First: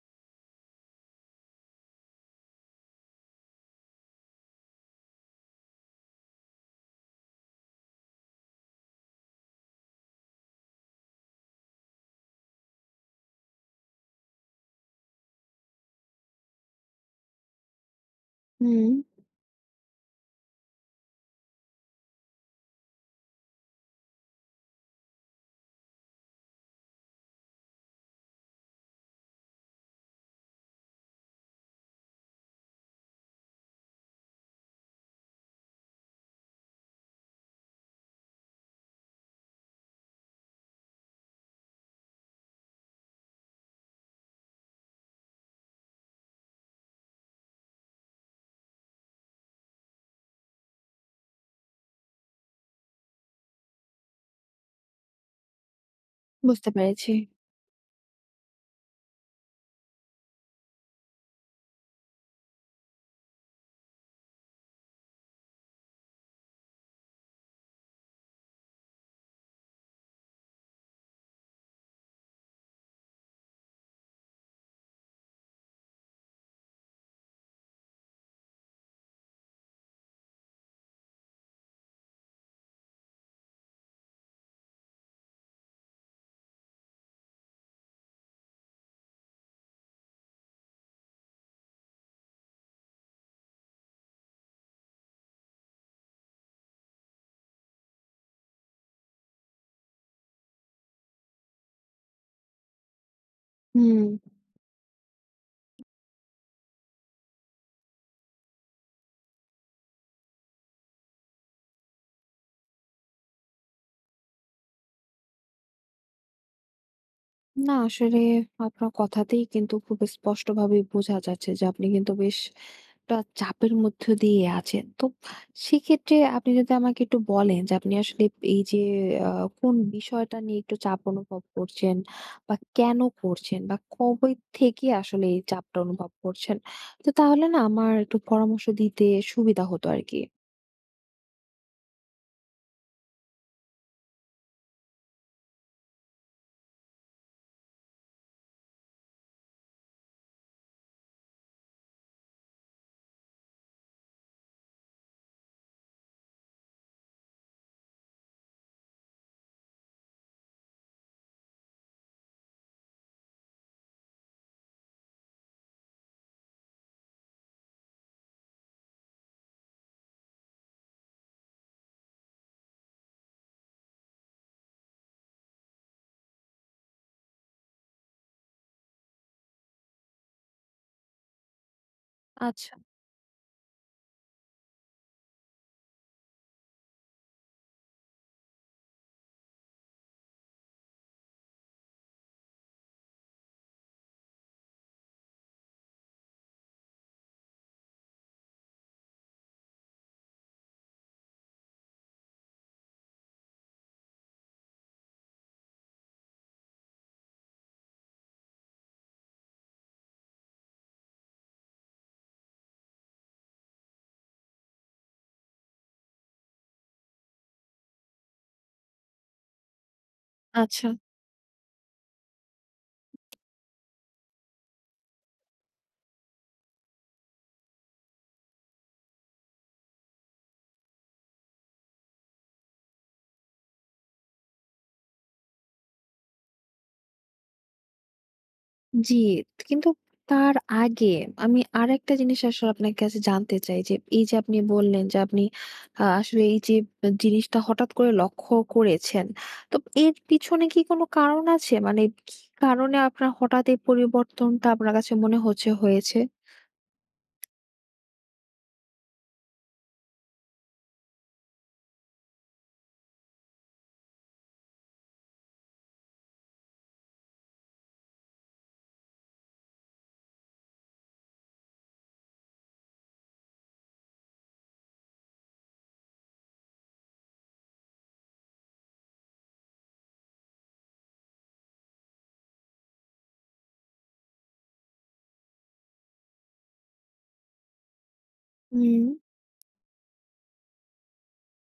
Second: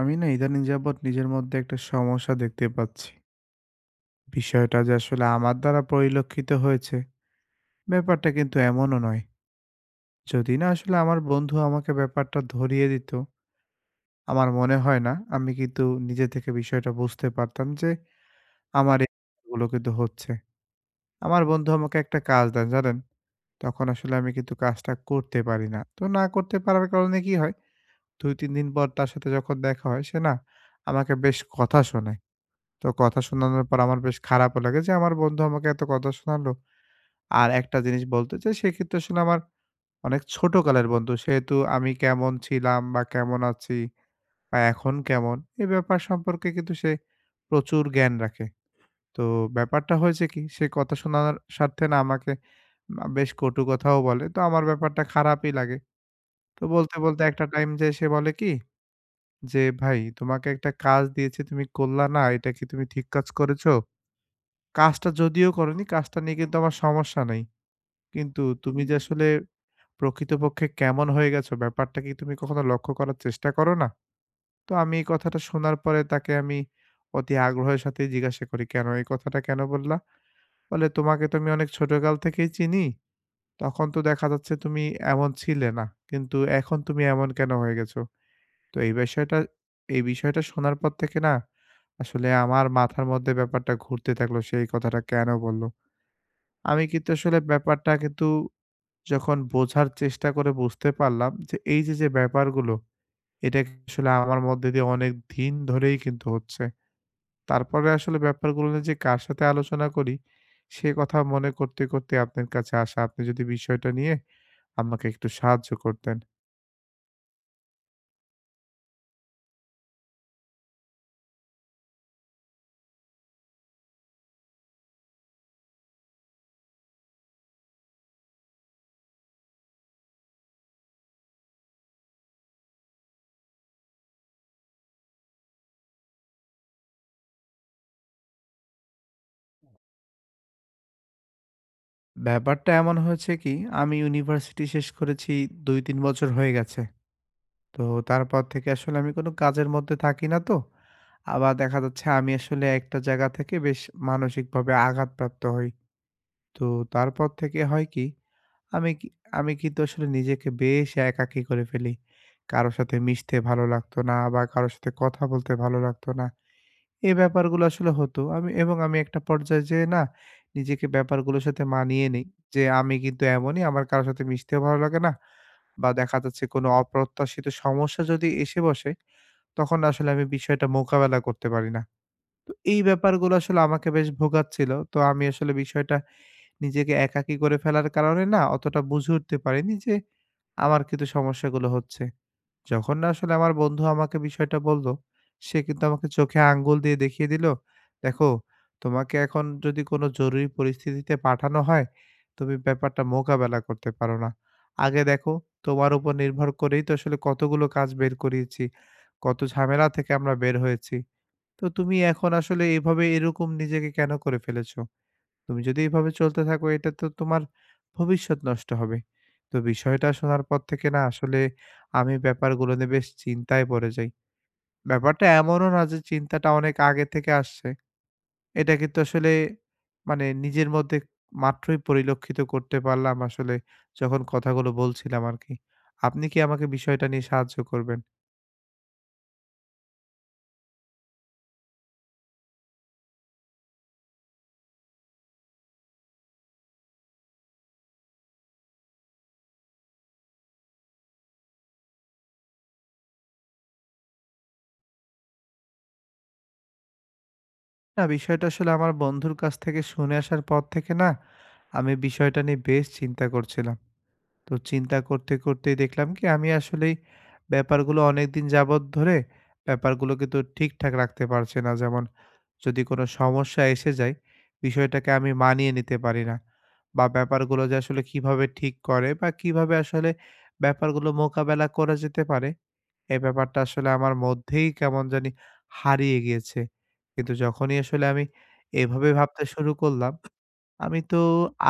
আমি না ইদানিং যাবৎ নিজের মধ্যে একটা সমস্যা দেখতে পাচ্ছি। বিষয়টা যে আসলে আমার দ্বারা পরিলক্ষিত হয়েছে, ব্যাপারটা কিন্তু এমনও নয়। যদি না আসলে আমার বন্ধু আমাকে ব্যাপারটা ধরিয়ে দিত, আমার মনে হয় না আমি কিন্তু নিজে থেকে বিষয়টা বুঝতে পারতাম যে হুম, আমার এই গুলো কিন্তু হচ্ছে। আমার বন্ধু আমাকে একটা কাজ দেন, জানেন? তখন আসলে আমি কিন্তু কাজটা করতে পারি না। তো না করতে পারার কারণে কি হয়? ২-৩ দিন পর তার সাথে যখন দেখা হয় সে না আমাকে বেশ কথা শোনায়। তো কথা শোনানোর পর আমার বেশ খারাপও লাগে যে আমার বন্ধু আমাকে এত কথা শোনালো। আর একটা জিনিস বলতে চাই সেক্ষেত্রে আসলে আমার অনেক ছোটকালের বন্ধু। সেহেতু আমি কেমন ছিলাম বা কেমন আছি বা এখন কেমন এ ব্যাপার সম্পর্কে কিন্তু সে প্রচুর জ্ঞান রাখে। তো ব্যাপারটা হয়েছে কি সে কথা শোনানোর স্বার্থে না আমাকে বেশ কটু কথাও বলে। তো আমার ব্যাপারটা খারাপই লাগে। তো বুঝতে বলতে, পেরেছি। বলতে একটা টাইম যেয়ে সে বলে কি যে, "ভাই তোমাকে একটা কাজ দিয়েছি তুমি করলা না। এটা কি তুমি ঠিক কাজ করেছো? কাজটা যদিও করোনি, কাজটা নিয়ে কিন্তু আমার সমস্যা নাই। কিন্তু তুমি যে আসলে প্রকৃতপক্ষে কেমন হয়ে গেছো, ব্যাপারটা কি তুমি কখনো লক্ষ্য করার চেষ্টা করো না?" তো আমি এই কথাটা শোনার পরে তাকে আমি অতি আগ্রহের সাথেই জিজ্ঞাসা করি, "কেন? এই কথাটা কেন বললা?" বলে, "তোমাকে তো আমি অনেক ছোটকাল থেকেই চিনি। তখন তো দেখা যাচ্ছে তুমি এমন ছিলে না। কিন্তু এখন তুমি এমন কেন হয়ে গেছো?" তো এই বিষয়টা শোনার পর থেকে না আসলে আমার মাথার মধ্যে ব্যাপারটা ঘুরতে থাকলো। সে এই কথাটা কেন বলল? আমি কিন্তু আসলে ব্যাপারটা কিন্তু যখন বোঝার চেষ্টা করে বুঝতে পারলাম যে এই যে, যে ব্যাপারগুলো এটা কিন্তু হুম, আসলে আমার মধ্যে দিয়ে অনেক দিন ধরেই কিন্তু হচ্ছে। তারপরে আসলে ব্যাপারগুলো নিয়ে যে কার সাথে আলোচনা করি সে কথা মনে করতে, করতে আপনার কাছে আসা। আপনি যদি বিষয়টা নিয়ে আমাকে একটু সাহায্য করতেন। না আসলে আপনার কথাতেই কিন্তু খুব স্পষ্টভাবেই বোঝা যাচ্ছে যে আপনি কিন্তু বেশ একটা চাপের মধ্য দিয়ে আছেন। তো সেক্ষেত্রে আপনি যদি আমাকে একটু বলেন যে আপনি আসলে এই যে আ কোন বিষয়টা নিয়ে একটু চাপ অনুভব করছেন বা কেন করছেন বা কবে থেকে আসলে এই চাপটা অনুভব করছেন? তো তাহলে না আমার একটু পরামর্শ দিতে সুবিধা হতো আরকি। ব্যাপারটা এমন হয়েছে কি আমি ইউনিভার্সিটি শেষ করেছি ২-৩ বছর হয়ে গেছে। তো তারপর থেকে আসলে আমি কোনো কাজের মধ্যে থাকি না তো। আবার দেখা যাচ্ছে আমি আসলে একটা জায়গা থেকে বেশ মানসিকভাবে আঘাতপ্রাপ্ত হই। তো তারপর থেকে হয় কি, আমি কি আমি কিন্তু আসলে নিজেকে বেশ একাকী করে ফেলি। কারো সাথে মিশতে ভালো লাগতো না বা কারো সাথে কথা বলতে ভালো লাগতো না। এই ব্যাপারগুলো আসলে হতো। আমি এবং আমি একটা পর্যায়ে যেয়ে না নিজেকে ব্যাপারগুলোর সাথে মানিয়ে নেই। যে আমি কিন্তু এমনই আমার কারো সাথে মিশতেও ভালো লাগে না বা দেখা যাচ্ছে কোনো অপ্রত্যাশিত সমস্যা যদি এসে বসে তখন আসলে আমি বিষয়টা মোকাবেলা করতে পারি না। তো আচ্ছা, এই ব্যাপারগুলো আসলে আমাকে বেশ ভোগাচ্ছিল। তো আমি আসলে বিষয়টা নিজেকে একাকী করে ফেলার কারণে না অতটা বুঝে উঠতে পারিনি যে আমার কিন্তু সমস্যাগুলো হচ্ছে। যখন না আসলে আমার বন্ধু আমাকে বিষয়টা বলল, সে কিন্তু আমাকে চোখে আঙ্গুল দিয়ে দেখিয়ে দিল, "দেখো, তোমাকে এখন যদি কোনো জরুরি পরিস্থিতিতে পাঠানো হয়, তুমি ব্যাপারটা মোকাবেলা করতে পারো না। আগে দেখো, তোমার উপর নির্ভর করেই তো আসলে কতগুলো কাজ বের করিয়েছি, কত ঝামেলা থেকে আমরা বের হয়েছি। তো তুমি এখন আসলে এভাবে এরকম নিজেকে কেন করে ফেলেছো? তুমি যদি এভাবে চলতে থাকো এটা তো তোমার ভবিষ্যৎ নষ্ট হবে।" তো বিষয়টা শোনার পর থেকে আচ্ছা। না আসলে আমি ব্যাপারগুলো নিয়ে বেশ চিন্তায় পড়ে যাই। ব্যাপারটা এমনও না যে চিন্তাটা অনেক আগে থেকে আসছে। এটা কিন্তু আসলে মানে নিজের মধ্যে মাত্রই পরিলক্ষিত করতে পারলাম আসলে যখন কথাগুলো বলছিলাম আরকি। আপনি কি আমাকে বিষয়টা নিয়ে সাহায্য করবেন? জি, কিন্তু তার আগে আমি আরেকটা জিনিস আসলে আপনার কাছে জানতে চাই যে, এই যে আপনি বললেন যে আপনি আসলে এই যে জিনিসটা হঠাৎ করে লক্ষ্য করেছেন। তো এর পিছনে কি কোনো কারণ আছে? মানে কি কারণে আপনার হঠাৎ এই পরিবর্তনটা আপনার কাছে মনে হচ্ছে হয়েছে? না বিষয়টা আসলে আমার বন্ধুর কাছ থেকে শুনে আসার পর থেকে না আমি বিষয়টা নিয়ে বেশ চিন্তা করছিলাম। তো চিন্তা করতে, করতেই দেখলাম কি আমি আসলেই ব্যাপারগুলো অনেকদিন যাবৎ ধরে ব্যাপারগুলো কিন্তু ঠিকঠাক রাখতে পারছি না। যেমন যদি কোনো সমস্যা এসে যায়, বিষয়টাকে আমি মানিয়ে নিতে পারি না। বা ব্যাপারগুলো যে আসলে কিভাবে ঠিক করে বা কিভাবে আসলে ব্যাপারগুলো মোকাবেলা করা যেতে পারে, এ ব্যাপারটা আসলে আমার মধ্যেই কেমন জানি হারিয়ে গিয়েছে। কিন্তু যখনই আসলে আমি হুম। এভাবে ভাবতে শুরু করলাম আমি তো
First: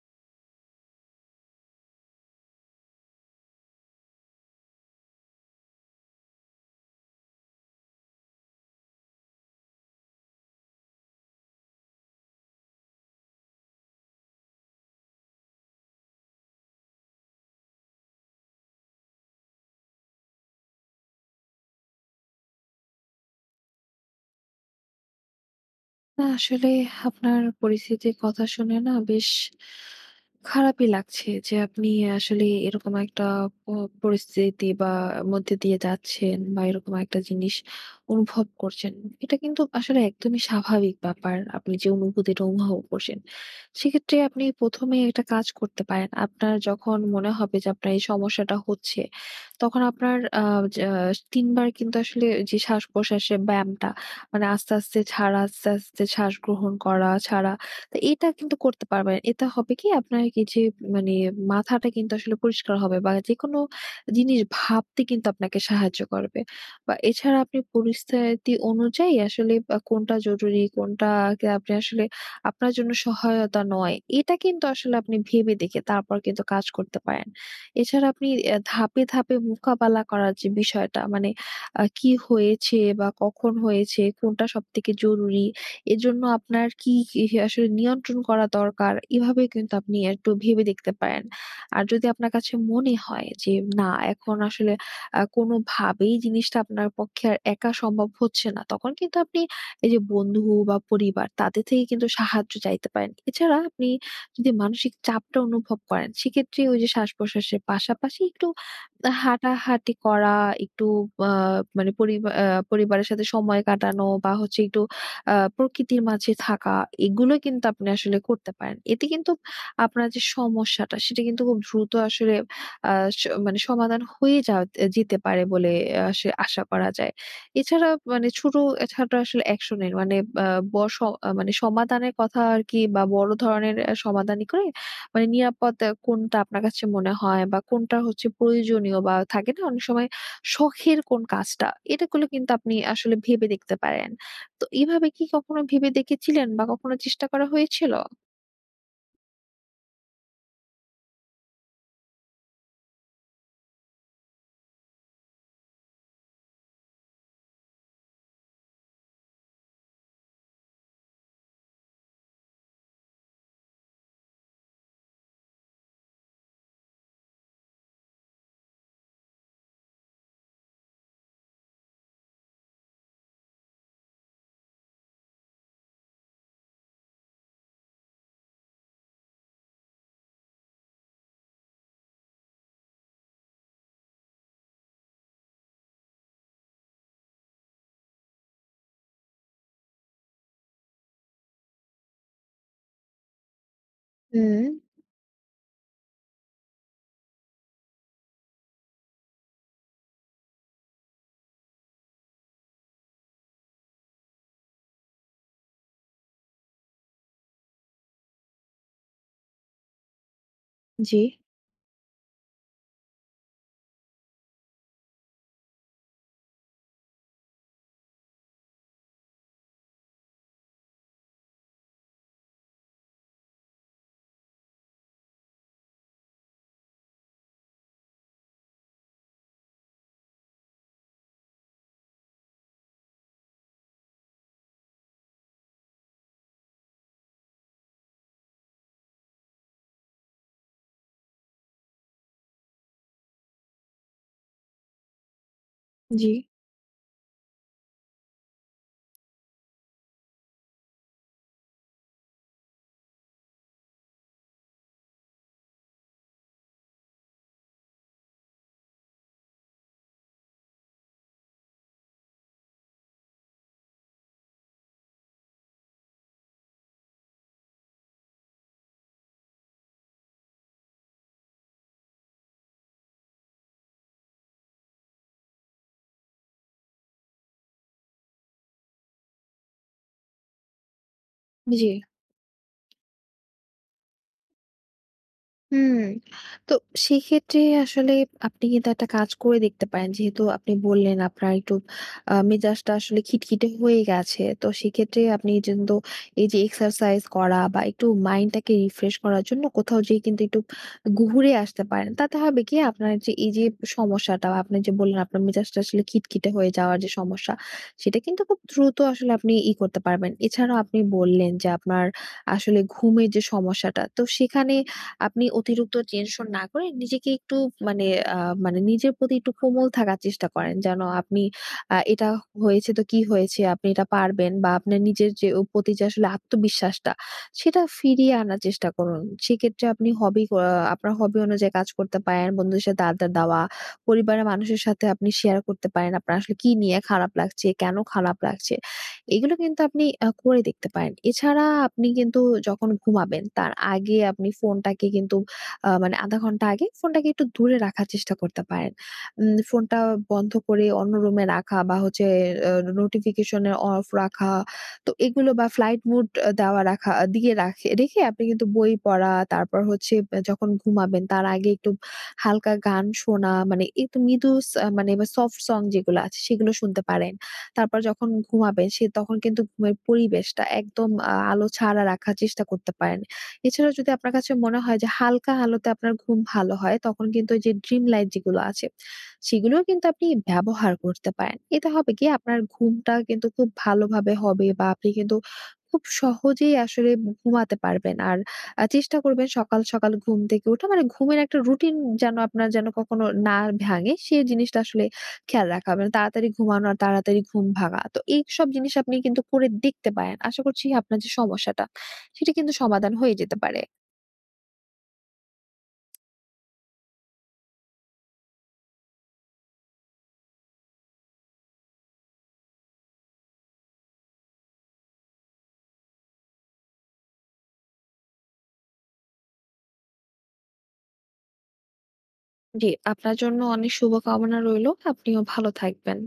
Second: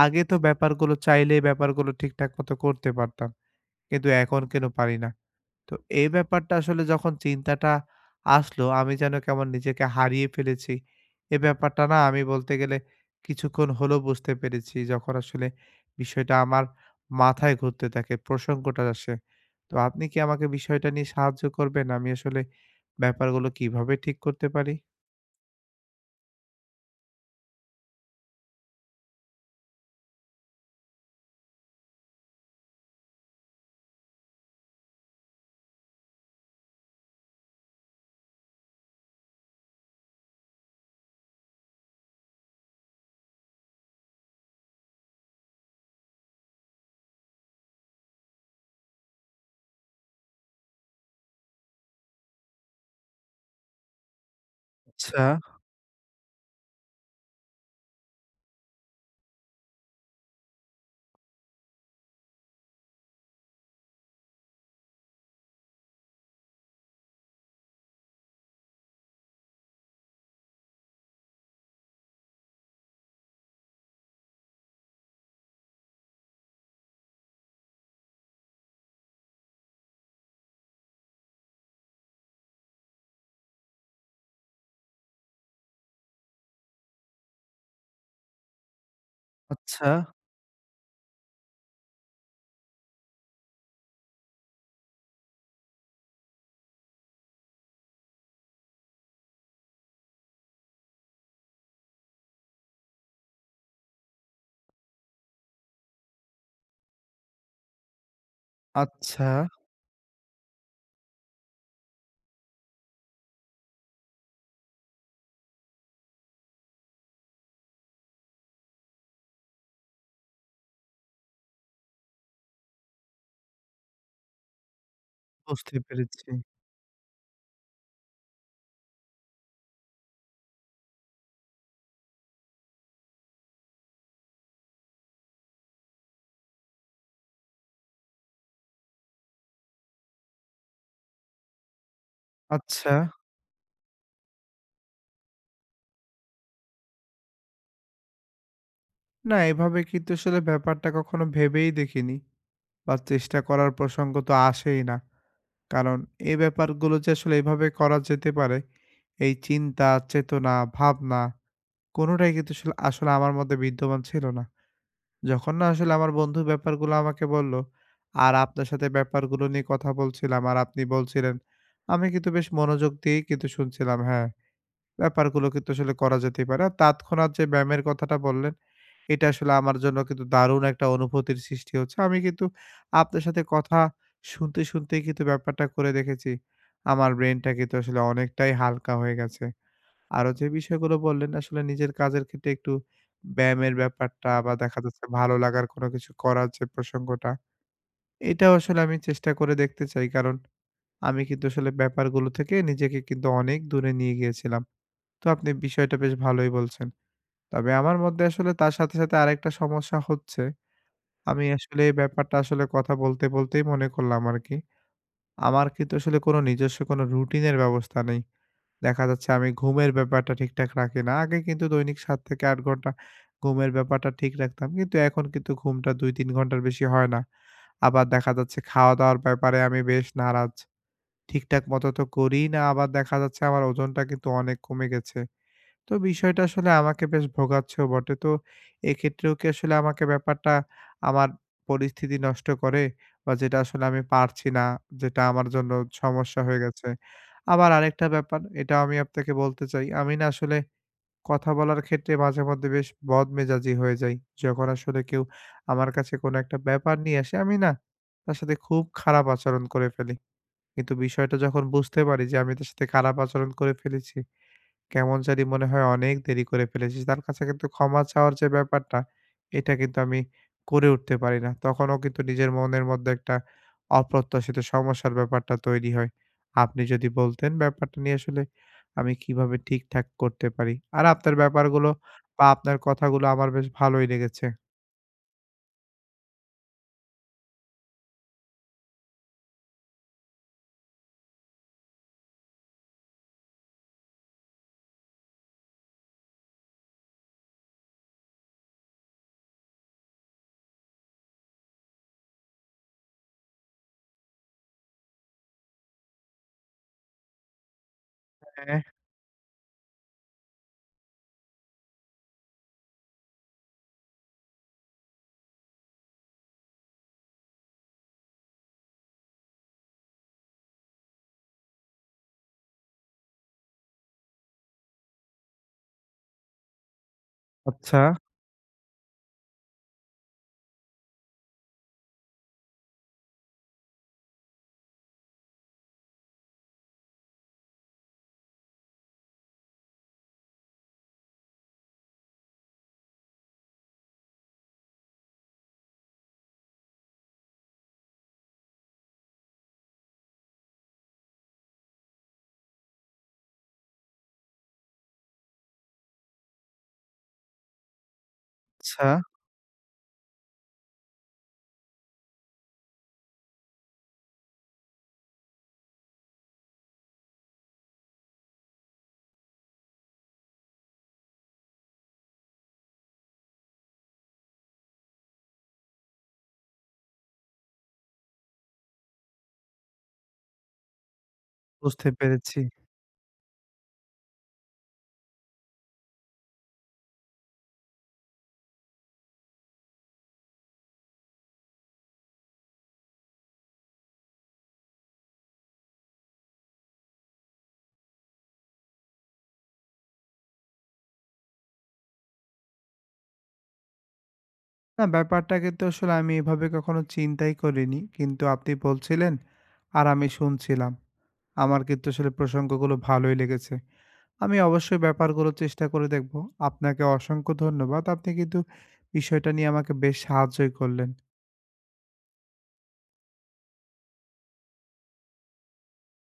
আগে তো ব্যাপারগুলো চাইলে ব্যাপারগুলো ঠিকঠাক মতো করতে পারতাম। কিন্তু এখন কেন পারি না। তো এই ব্যাপারটা আসলে যখন চিন্তাটা আসলো, আমি যেন কেমন নিজেকে হারিয়ে ফেলেছি। এ ব্যাপারটা না আমি বলতে গেলে কিছুক্ষণ হলো বুঝতে পেরেছি যখন আসলে বিষয়টা আমার মাথায় ঘুরতে থাকে, প্রসঙ্গটা আসে। তো আপনি কি আমাকে বিষয়টা নিয়ে সাহায্য করবেন? আমি আসলে ব্যাপারগুলো কিভাবে ঠিক করতে পারি? না আসলে আপনার পরিস্থিতির কথা শুনে না বেশ খারাপই লাগছে যে আপনি আসলে এরকম একটা পরিস্থিতি বা মধ্যে দিয়ে যাচ্ছেন বা এরকম একটা জিনিস অনুভব করছেন। এটা কিন্তু আসলে একদমই স্বাভাবিক ব্যাপার আপনি যে অনুভূতিটা অনুভব করছেন। সেক্ষেত্রে আপনি প্রথমে একটা কাজ করতে পারেন, আপনার যখন মনে হবে যে আপনার এই সমস্যাটা হচ্ছে, তখন আপনার ৩ বার কিন্তু আসলে যে শ্বাস প্রশ্বাসের ব্যায়ামটা, মানে আস্তে, আস্তে আচ্ছা, ছাড়া, আস্তে, আস্তে শ্বাস গ্রহণ করা ছাড়া। তো এটা কিন্তু করতে পারবেন। এটা হবে কি, আপনার এই যে মানে মাথাটা কিন্তু আসলে পরিষ্কার হবে বা যেকোনো জিনিস ভাবতে কিন্তু আপনাকে সাহায্য করবে। বা এছাড়া আপনি পরিস্থিতি অনুযায়ী আসলে কোনটা জরুরি, কোনটা কে আপনি আসলে আপনার জন্য সহায়তা নয়, এটা কিন্তু আসলে আপনি ভেবে দেখে তারপর কিন্তু কাজ করতে পারেন। এছাড়া আপনি ধাপে, ধাপে মোকাবেলা করার যে বিষয়টা, মানে কি হয়েছে বা কখন হয়েছে, কোনটা সবথেকে জরুরি। এজন্য আপনার কি, কি আসলে নিয়ন্ত্রণ করা দরকার, এভাবে কিন্তু আচ্ছা, আপনি একটু ভেবে দেখতে পারেন। আর যদি আপনার কাছে মনে হয় যে না, এখন আসলে কোনোভাবেই জিনিসটা আপনার পক্ষে আর একা সম্ভব হচ্ছে না, তখন কিন্তু আপনি এই যে বন্ধু বা পরিবার, তাদের থেকে কিন্তু সাহায্য চাইতে পারেন। এছাড়া আপনি যদি মানসিক চাপটা অনুভব করেন, সেক্ষেত্রে ওই যে শ্বাস-প্রশ্বাসের পাশাপাশি একটু আচ্ছা, হাঁটাহাঁটি করা, একটু আ মানে পরিবা আ পরিবারের সাথে সময় কাটানো বা হচ্ছে একটু প্রকৃতির মাঝে থাকা, এগুলো কিন্তু আপনি আসলে করতে পারেন। এতে কিন্তু আপনার যে সমস্যাটা সেটা কিন্তু খুব দ্রুত আসলে আ স মানে সমাধান হয়ে যাওয়া যেতে পারে বলে বুঝতে আহ, পেরেছি। আসে আশা করা যায়। এছাড়া মানে ছোট ছাটো আসলে অ্যাকশন এর মানে আ ব স আহ, মানে সমাধানের কথা আরকি, বা বড় ধরনের সমাধানই করে মানে নিরাপদ কোনটা আপনার কাছে মনে হয় বা কোনটা হচ্ছে প্রয়োজনীয় বা থাকে না অনেক সময় শখের কোন কাজটা? এটা গুলো কিন্তু আপনি আচ্ছা। আসলে ভেবে দেখতে পারেন। তো এভাবে কি কখনো ভেবে দেখেছিলেন বা কখনো চেষ্টা করা হয়েছিল? না, এভাবে কিন্তু আসলে ব্যাপারটা কখনো ভেবেই দেখিনি বা চেষ্টা করার প্রসঙ্গ তো আসেই না। কারণ এই ব্যাপারগুলো যে আসলে এভাবে করা যেতে পারে, এই চিন্তা, চেতনা, ভাবনা কোনোটাই কিন্তু আসলে আসলে আমার মধ্যে বিদ্যমান ছিল না। যখন না আসলে আমার বন্ধু ব্যাপারগুলো আমাকে বলল, আর আপনার সাথে ব্যাপারগুলো নিয়ে কথা বলছিলাম আর আপনি বলছিলেন, আমি কিন্তু বেশ মনোযোগ দিয়েই কিন্তু শুনছিলাম। হ্যাঁ, ব্যাপারগুলো কিন্তু আসলে করা যেতেই পারে। আর তৎক্ষণাৎ যে ব্যায়ামের কথাটা বললেন এটা আসলে আমার জন্য কিন্তু দারুণ একটা অনুভূতির সৃষ্টি হচ্ছে। আমি কিন্তু আপনার সাথে কথা শুনতে, শুনতেই কিন্তু ব্যাপারটা করে দেখেছি। আমার ব্রেইনটা কিন্তু আসলে অনেকটাই হালকা হয়ে গেছে। আরো যে বিষয়গুলো বললেন আসলে নিজের কাজের ক্ষেত্রে একটু ব্যায়ামের ব্যাপারটা বা হুম, দেখা যাচ্ছে ভালো লাগার কোনো কিছু করার যে প্রসঙ্গটা, এটাও আসলে আমি চেষ্টা করে দেখতে চাই। কারণ আমি কিন্তু আসলে ব্যাপারগুলো থেকে নিজেকে কিন্তু অনেক দূরে নিয়ে গিয়েছিলাম। তো আপনি বিষয়টা বেশ ভালোই বলছেন। তবে আমার মধ্যে আসলে তার সাথে, সাথে আরেকটা সমস্যা হচ্ছে জি, আমি আসলে এই ব্যাপারটা আসলে কথা বলতে, বলতেই মনে করলাম আরকি। আমার কিন্তু আসলে কোনো নিজস্ব কোনো রুটিনের ব্যবস্থা নেই। দেখা যাচ্ছে আমি ঘুমের ব্যাপারটা ঠিকঠাক রাখি না। আগে কিন্তু দৈনিক 7-8 ঘন্টা ঘুমের ব্যাপারটা ঠিক রাখতাম। কিন্তু এখন কিন্তু ঘুমটা ২-৩ ঘন্টার বেশি হয় না। আবার দেখা যাচ্ছে খাওয়া-দাওয়ার ব্যাপারে আমি বেশ নারাজ। ঠিকঠাক মতো তো করিই না। আবার দেখা যাচ্ছে আমার ওজনটা কিন্তু অনেক কমে গেছে। তো বিষয়টা আসলে আমাকে বেশ ভোগাচ্ছেও বটে। তো এক্ষেত্রেও কি আসলে আমাকে ব্যাপারটা আমার পরিস্থিতি নষ্ট করে? বা যেটা আসলে আমি পারছি না, যেটা আমার জন্য জি, সমস্যা হয়ে গেছে। আবার আরেকটা ব্যাপার, এটাও আমি আপনাকে বলতে চাই। আমি না আসলে কথা বলার ক্ষেত্রে মাঝে মধ্যে বেশ বদমেজাজি হয়ে যাই। যখন আসলে কেউ আমার কাছে কোনো একটা ব্যাপার নিয়ে আসে, আমি না তার সাথে খুব খারাপ আচরণ করে ফেলি। কিন্তু বিষয়টা যখন বুঝতে পারি যে আমি তার সাথে খারাপ আচরণ করে ফেলেছি, কেমন জানি মনে হয় অনেক দেরি করে ফেলেছি। তার কাছে কিন্তু ক্ষমা চাওয়ার যে ব্যাপারটা, এটা কিন্তু আমি করে উঠতে পারি না। তখনও কিন্তু নিজের মনের মধ্যে একটা অপ্রত্যাশিত সমস্যার ব্যাপারটা তৈরি হয়। আপনি যদি বলতেন ব্যাপারটা নিয়ে আসলে আমি কিভাবে ঠিকঠাক করতে পারি? আর আপনার জি। ব্যাপারগুলো বা আপনার কথাগুলো আমার বেশ ভালোই লেগেছে। হুম, তো সেক্ষেত্রে আসলে আপনি কিন্তু একটা কাজ করে দেখতে পারেন। যেহেতু আপনি বললেন আপনার একটু মেজাজটা আসলে খিটখিটে হয়ে গেছে। তো সেক্ষেত্রে আপনি কিন্তু এই যে এক্সারসাইজ করা বা একটু মাইন্ডটাকে রিফ্রেশ করার জন্য কোথাও যেয়ে কিন্তু একটু ঘুরে আসতে পারেন। তাতে হবে কি, আপনার যে এই যে সমস্যাটা আপনি যে বললেন, আপনার মেজাজটা আসলে খিটখিটে হয়ে যাওয়ার যে সমস্যা, সেটা কিন্তু খুব হ্যাঁ, দ্রুত আসলে আপনি করতে পারবেন। এছাড়াও আপনি বললেন যে আপনার আসলে ঘুমের যে সমস্যাটা, তো সেখানে আপনি অতিরিক্ত টেনশন না করে নিজেকে একটু মানে আ মানে নিজের প্রতি একটু কোমল থাকার চেষ্টা করেন। যেন আপনি এটা হয়েছে তো কি হয়েছে? আপনি এটা পারবেন বা আপনার নিজের যে প্রতি যে আসলে আত্মবিশ্বাসটা সেটা আচ্ছা, ফিরিয়ে আনার চেষ্টা করুন। সেক্ষেত্রে আপনি হবি আ আপনার হবি অনুযায়ী কাজ করতে পারেন। বন্ধুদের সাথে আড্ডা দেওয়া, পরিবারের মানুষের সাথে আপনি শেয়ার করতে পারেন। আপনার আসলে কি নিয়ে খারাপ লাগছে? কেন খারাপ লাগছে? এগুলো কিন্তু আপনি করে দেখতে পারেন। এছাড়া আপনি কিন্তু যখন ঘুমাবেন তার আগে আপনি ফোনটাকে কিন্তু মানে ০.৫ ঘন্টা আগে ফোনটাকে একটু দূরে রাখার চেষ্টা করতে পারেন। ফোনটা বন্ধ করে অন্য রুমে রাখা বা হচ্ছে আ নোটিফিকেশন এ অফ রাখা। তো এগুলো বা ফ্লাইট মুড আ দেওয়া রাখা দিয়ে রাখে রেখে আপনি কিন্তু বই আচ্ছা। পড়া, তারপর হচ্ছে যখন ঘুমাবেন তার আগে একটু হালকা গান শোনা, মানে একটু মৃদু মানে বা সফট সং যেগুলো আছে সেগুলো শুনতে পারেন। তারপর যখন ঘুমাবেন তখন কিন্তু ঘুমের পরিবেশটা একদম আলো ছাড়া রাখার চেষ্টা করতে পারেন। এছাড়া যদি আপনার কাছে মনে হয় যে হালকা আলোতে আপনার ঘুম ভালো হয়, তখন কিন্তু ওই যে ড্রিম লাইট যেগুলো আছে সেগুলোও কিন্তু আপনি ব্যবহার করতে পারেন। এতে বুঝতে হবে কি, আপনার পেরেছি। ঘুমটা কিন্তু খুব ভালোভাবে হবে বা আপনি কিন্তু খুব সহজেই আসলে ঘুমাতে পারবেন। আর চেষ্টা করবেন সকাল, সকাল ঘুম থেকে উঠা, মানে ঘুমের একটা রুটিন যেন আপনার যেন কখনো না ভাঙে, সে জিনিসটা আসলে খেয়াল রাখা, মানে তাড়াতাড়ি ঘুমানো আর তাড়াতাড়ি ঘুম ভাঙা। তো এইসব জিনিস আপনি কিন্তু করে দেখতে পারেন। আশা করছি আপনার যে সমস্যাটা, সেটা কিন্তু সমাধান হয়ে যেতে পারে। না ব্যাপারটা কিন্তু আসলে আমি এভাবে কখনো চিন্তাই করিনি। কিন্তু আপনি বলছিলেন আর আমি শুনছিলাম। আমার কিন্তু আসলে প্রসঙ্গগুলো ভালোই লেগেছে। আমি অবশ্যই ব্যাপারগুলো চেষ্টা করে দেখব। আপনাকে অসংখ্য ধন্যবাদ। আপনি কিন্তু বিষয়টা নিয়ে আমাকে বেশ সাহায্যই করলেন। জি, আপনার জন্য অনেক শুভকামনা রইলো। আপনিও ভালো থাকবেন।